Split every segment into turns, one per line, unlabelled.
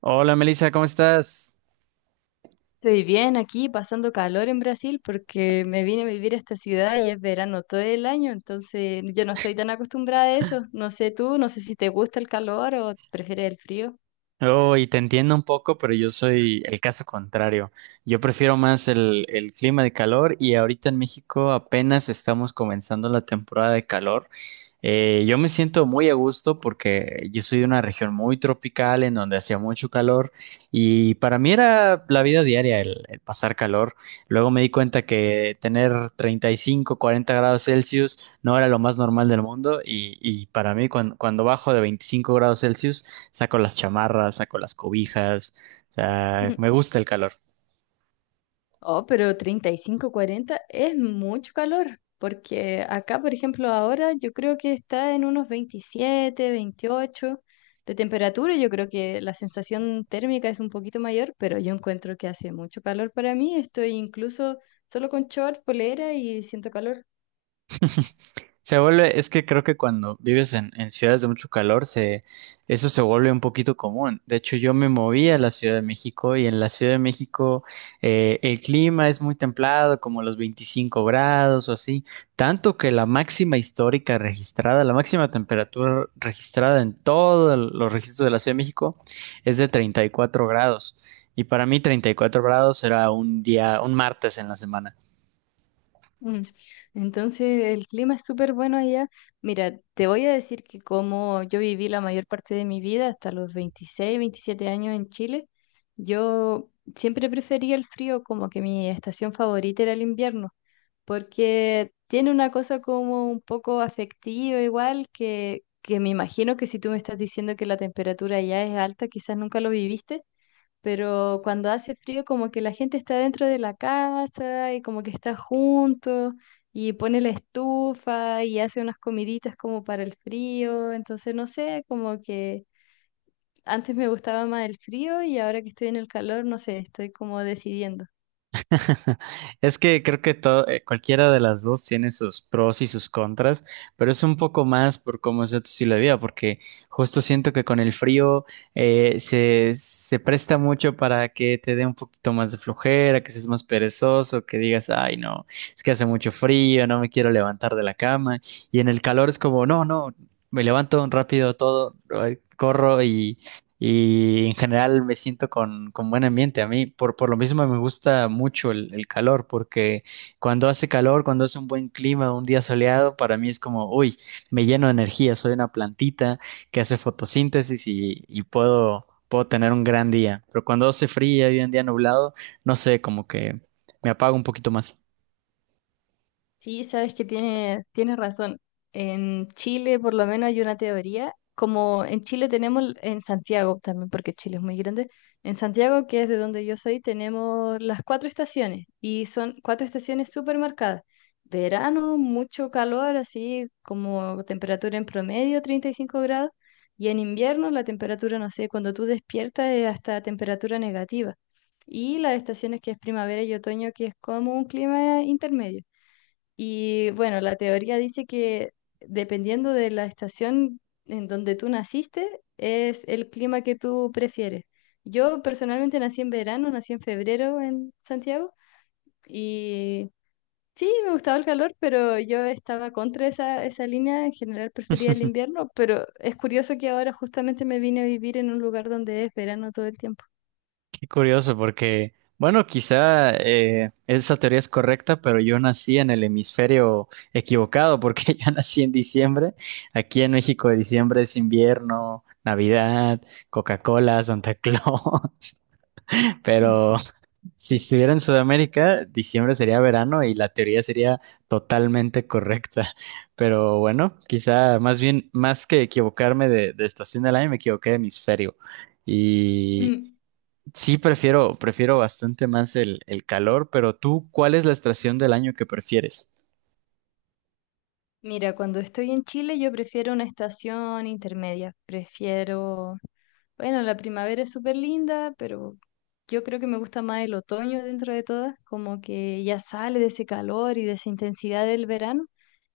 Hola Melissa, ¿cómo estás?
Estoy bien aquí, pasando calor en Brasil porque me vine a vivir a esta ciudad y es verano todo el año, entonces yo no estoy tan acostumbrada a eso. No sé tú, no sé si te gusta el calor o prefieres el frío.
Oh, y te entiendo un poco, pero yo soy el caso contrario. Yo prefiero más el clima de calor y ahorita en México apenas estamos comenzando la temporada de calor. Yo me siento muy a gusto porque yo soy de una región muy tropical en donde hacía mucho calor y para mí era la vida diaria el pasar calor. Luego me di cuenta que tener 35, 40 grados Celsius no era lo más normal del mundo y, y para mí cuando bajo de 25 grados Celsius saco las chamarras, saco las cobijas, o sea, me gusta el calor.
Oh, pero 35, 40, es mucho calor, porque acá, por ejemplo, ahora yo creo que está en unos 27, 28 de temperatura. Yo creo que la sensación térmica es un poquito mayor, pero yo encuentro que hace mucho calor para mí. Estoy incluso solo con short, polera y siento calor.
Es que creo que cuando vives en ciudades de mucho calor, eso se vuelve un poquito común. De hecho, yo me moví a la Ciudad de México y en la Ciudad de México el clima es muy templado, como los 25 grados o así, tanto que la máxima histórica registrada, la máxima temperatura registrada en todos los registros de la Ciudad de México es de 34 grados. Y para mí 34 grados era un día, un martes en la semana.
Mm, Entonces el clima es súper bueno allá. Mira, te voy a decir que como yo viví la mayor parte de mi vida, hasta los 26, 27 años en Chile, yo siempre prefería el frío, como que mi estación favorita era el invierno, porque tiene una cosa como un poco afectiva igual, que me imagino que si tú me estás diciendo que la temperatura allá es alta, quizás nunca lo viviste, pero cuando hace frío como que la gente está dentro de la casa y como que está junto y pone la estufa y hace unas comiditas como para el frío, entonces no sé, como que antes me gustaba más el frío y ahora que estoy en el calor, no sé, estoy como decidiendo.
Es que creo que todo, cualquiera de las dos tiene sus pros y sus contras, pero es un poco más por cómo es tu estilo de vida, porque justo siento que con el frío se presta mucho para que te dé un poquito más de flojera, que seas más perezoso, que digas, ay, no, es que hace mucho frío, no me quiero levantar de la cama, y en el calor es como, no, no, me levanto rápido todo, ay, corro y en general me siento con buen ambiente. A mí, por lo mismo, me gusta mucho el calor, porque cuando hace calor, cuando hace un buen clima, un día soleado, para mí es como, uy, me lleno de energía, soy una plantita que hace fotosíntesis y, puedo tener un gran día. Pero cuando hace frío y un día nublado, no sé, como que me apago un poquito más.
Sí, sabes que tienes razón. En Chile, por lo menos, hay una teoría, como en Chile tenemos, en Santiago también, porque Chile es muy grande, en Santiago, que es de donde yo soy, tenemos las cuatro estaciones y son cuatro estaciones súper marcadas. Verano, mucho calor, así como temperatura en promedio, 35 grados, y en invierno la temperatura, no sé, cuando tú despiertas es hasta temperatura negativa. Y las estaciones que es primavera y otoño, que es como un clima intermedio. Y bueno, la teoría dice que dependiendo de la estación en donde tú naciste, es el clima que tú prefieres. Yo personalmente nací en verano, nací en febrero en Santiago y sí, me gustaba el calor, pero yo estaba contra esa línea, en general prefería el invierno, pero es curioso que ahora justamente me vine a vivir en un lugar donde es verano todo el tiempo.
Qué curioso, porque, bueno, quizá esa teoría es correcta, pero yo nací en el hemisferio equivocado, porque yo nací en diciembre. Aquí en México, diciembre es invierno, Navidad, Coca-Cola, Santa Claus. Pero si estuviera en Sudamérica, diciembre sería verano y la teoría sería totalmente correcta. Pero bueno, quizá más bien, más que equivocarme de estación del año, me equivoqué de hemisferio. Y.
Mm.
Sí, prefiero bastante más el calor, pero tú, ¿cuál es la estación del año que prefieres?
Mira, cuando estoy en Chile yo prefiero una estación intermedia, prefiero. Bueno, la primavera es súper linda, pero yo creo que me gusta más el otoño dentro de todas, como que ya sale de ese calor y de esa intensidad del verano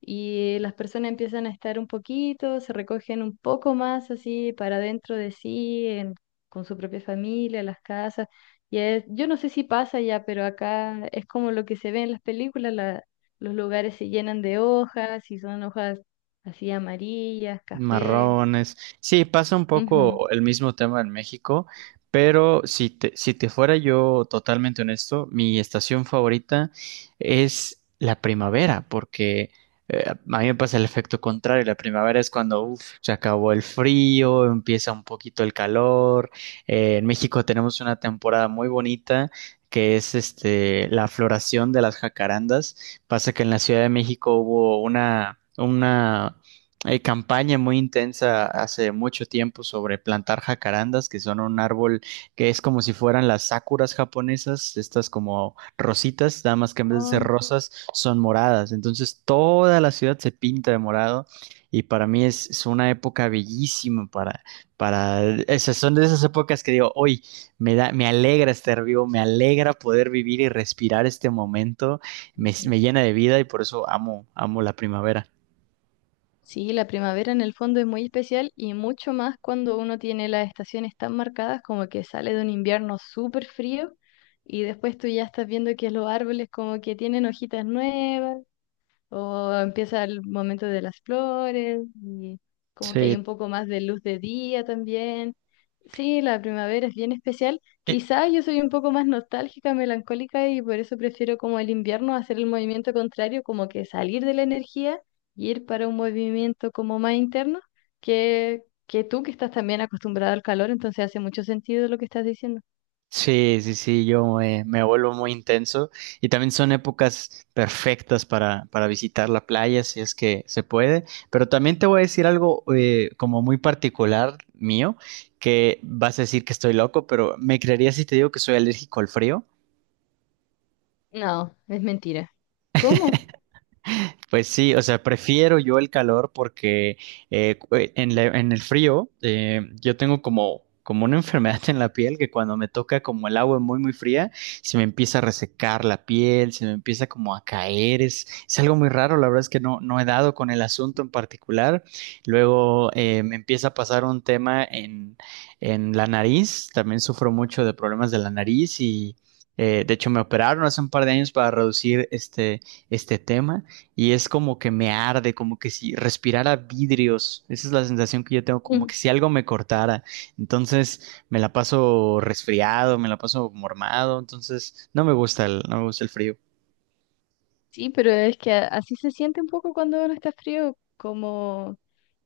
y las personas empiezan a estar un poquito, se recogen un poco más así para dentro de sí, con su propia familia, las casas. Yo no sé si pasa ya, pero acá es como lo que se ve en las películas, los lugares se llenan de hojas y son hojas así amarillas, café.
Marrones. Sí, pasa un
Ujú.
poco el mismo tema en México, pero si te fuera yo totalmente honesto, mi estación favorita es la primavera, porque a mí me pasa el efecto contrario. La primavera es cuando uf, se acabó el frío, empieza un poquito el calor. En México tenemos una temporada muy bonita. Que es este la floración de las jacarandas. Pasa que en la Ciudad de México hubo una hay campaña muy intensa hace mucho tiempo sobre plantar jacarandas, que son un árbol que es como si fueran las sakuras japonesas, estas como rositas, nada más que en vez de ser rosas son moradas. Entonces toda la ciudad se pinta de morado y para mí es una época bellísima para, esas son de esas épocas que digo, hoy me alegra estar vivo, me alegra poder vivir y respirar este momento,
Oh.
me llena de vida y por eso amo la primavera.
Sí, la primavera en el fondo es muy especial y mucho más cuando uno tiene las estaciones tan marcadas como que sale de un invierno súper frío y después tú ya estás viendo que los árboles como que tienen hojitas nuevas o empieza el momento de las flores y como que hay
Sí,
un poco más de luz de día también. Sí, la primavera es bien especial. Quizá yo soy un poco más nostálgica, melancólica y por eso prefiero como el invierno hacer el movimiento contrario, como que salir de la energía y ir para un movimiento como más interno que tú que estás también acostumbrada al calor, entonces hace mucho sentido lo que estás diciendo.
sí, yo vuelvo muy intenso y también son épocas perfectas para visitar la playa si es que se puede, pero también te voy a decir algo como muy particular mío, que vas a decir que estoy loco, pero ¿me creerías si te digo que soy alérgico al frío?
No, es mentira. ¿Cómo?
Pues sí, o sea, prefiero yo el calor porque en el frío yo tengo como, como una enfermedad en la piel que cuando me toca como el agua muy, muy fría, se me empieza a resecar la piel, se me empieza como a caer, es algo muy raro, la verdad es que no, no he dado con el asunto en particular. Luego me empieza a pasar un tema en la nariz, también sufro mucho de problemas de la nariz y... de hecho, me operaron hace un par de años para reducir este tema y es como que me arde, como que si respirara vidrios. Esa es la sensación que yo tengo, como que si algo me cortara. Entonces me la paso resfriado, me la paso mormado, entonces no me gusta no me gusta el frío.
Sí, pero es que así se siente un poco cuando uno está frío, como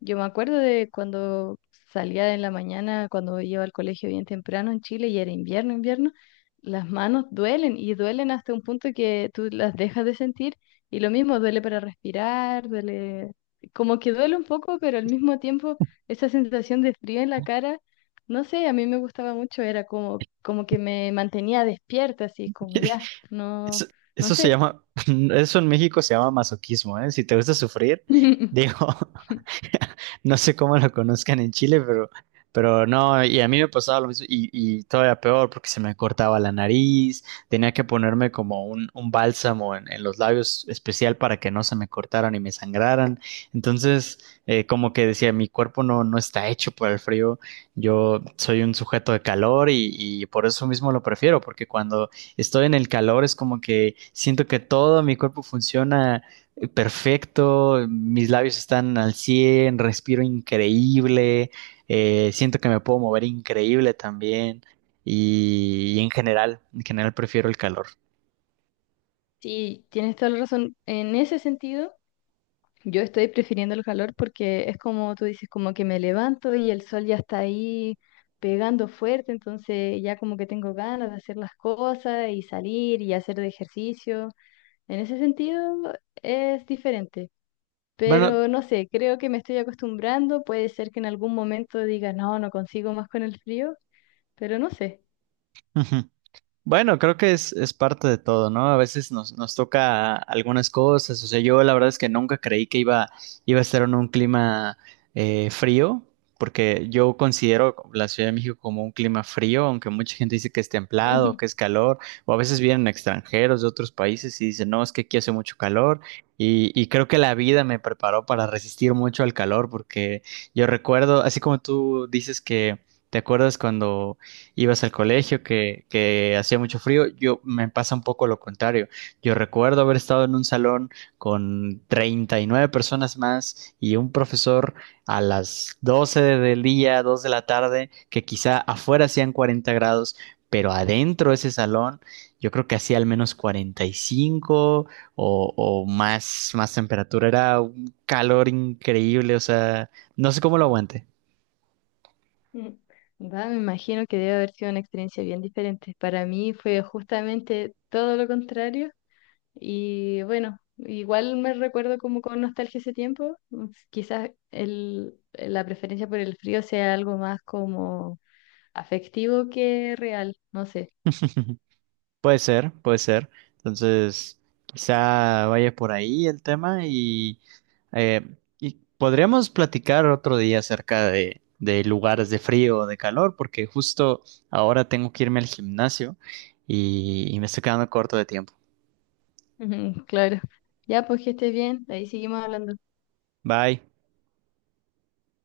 yo me acuerdo de cuando salía en la mañana, cuando iba al colegio bien temprano en Chile y era invierno, invierno, las manos duelen y duelen hasta un punto que tú las dejas de sentir y lo mismo duele para respirar, duele, como que duele un poco, pero al mismo tiempo esa sensación de frío en la cara, no sé, a mí me gustaba mucho, era como, como que me mantenía despierta, así como ya,
Eso,
no, no
eso se
sé.
llama, eso en México se llama masoquismo, ¿eh? Si te gusta sufrir, digo, no sé cómo lo conozcan en Chile, pero no, y a mí me pasaba lo mismo y todavía peor porque se me cortaba la nariz, tenía que ponerme como un bálsamo en los labios especial para que no se me cortaran y me sangraran. Entonces, como que decía, mi cuerpo no, no está hecho para el frío, yo soy un sujeto de calor y por eso mismo lo prefiero, porque cuando estoy en el calor es como que siento que todo mi cuerpo funciona perfecto, mis labios están al 100, respiro increíble, siento que me puedo mover increíble también y en general prefiero el calor.
Sí, tienes toda la razón. En ese sentido, yo estoy prefiriendo el calor porque es como tú dices, como que me levanto y el sol ya está ahí pegando fuerte, entonces ya como que tengo ganas de hacer las cosas y salir y hacer de ejercicio. En ese sentido es diferente,
Bueno,
pero no sé, creo que me estoy acostumbrando. Puede ser que en algún momento diga, no, no consigo más con el frío, pero no sé.
bueno, creo que es parte de todo, ¿no? A veces nos toca algunas cosas. O sea, yo la verdad es que nunca creí que iba a estar en un clima frío, porque yo considero la Ciudad de México como un clima frío, aunque mucha gente dice que es templado, que es calor, o a veces vienen extranjeros de otros países y dicen, no, es que aquí hace mucho calor. Y creo que la vida me preparó para resistir mucho al calor, porque yo recuerdo, así como tú dices que te acuerdas cuando ibas al colegio, que hacía mucho frío. Yo me pasa un poco lo contrario. Yo recuerdo haber estado en un salón con 39 personas más y un profesor a las 12 del día, 2 de la tarde, que quizá afuera hacían 40 grados, pero adentro de ese salón yo creo que hacía al menos 45 o más temperatura. Era un calor increíble, o sea, no sé cómo lo aguante.
Mm. Va, me imagino que debe haber sido una experiencia bien diferente. Para mí fue justamente todo lo contrario y bueno, igual me recuerdo como con nostalgia ese tiempo. Quizás el, la preferencia por el frío sea algo más como afectivo que real, no sé.
Puede ser, puede ser. Entonces, quizá vaya por ahí el tema eh, y podríamos platicar otro día acerca de lugares de frío o de calor, porque justo ahora tengo que irme al gimnasio y me estoy quedando corto de tiempo.
Ujú. Claro. Ya, pues que estés bien, ahí seguimos hablando.
Bye.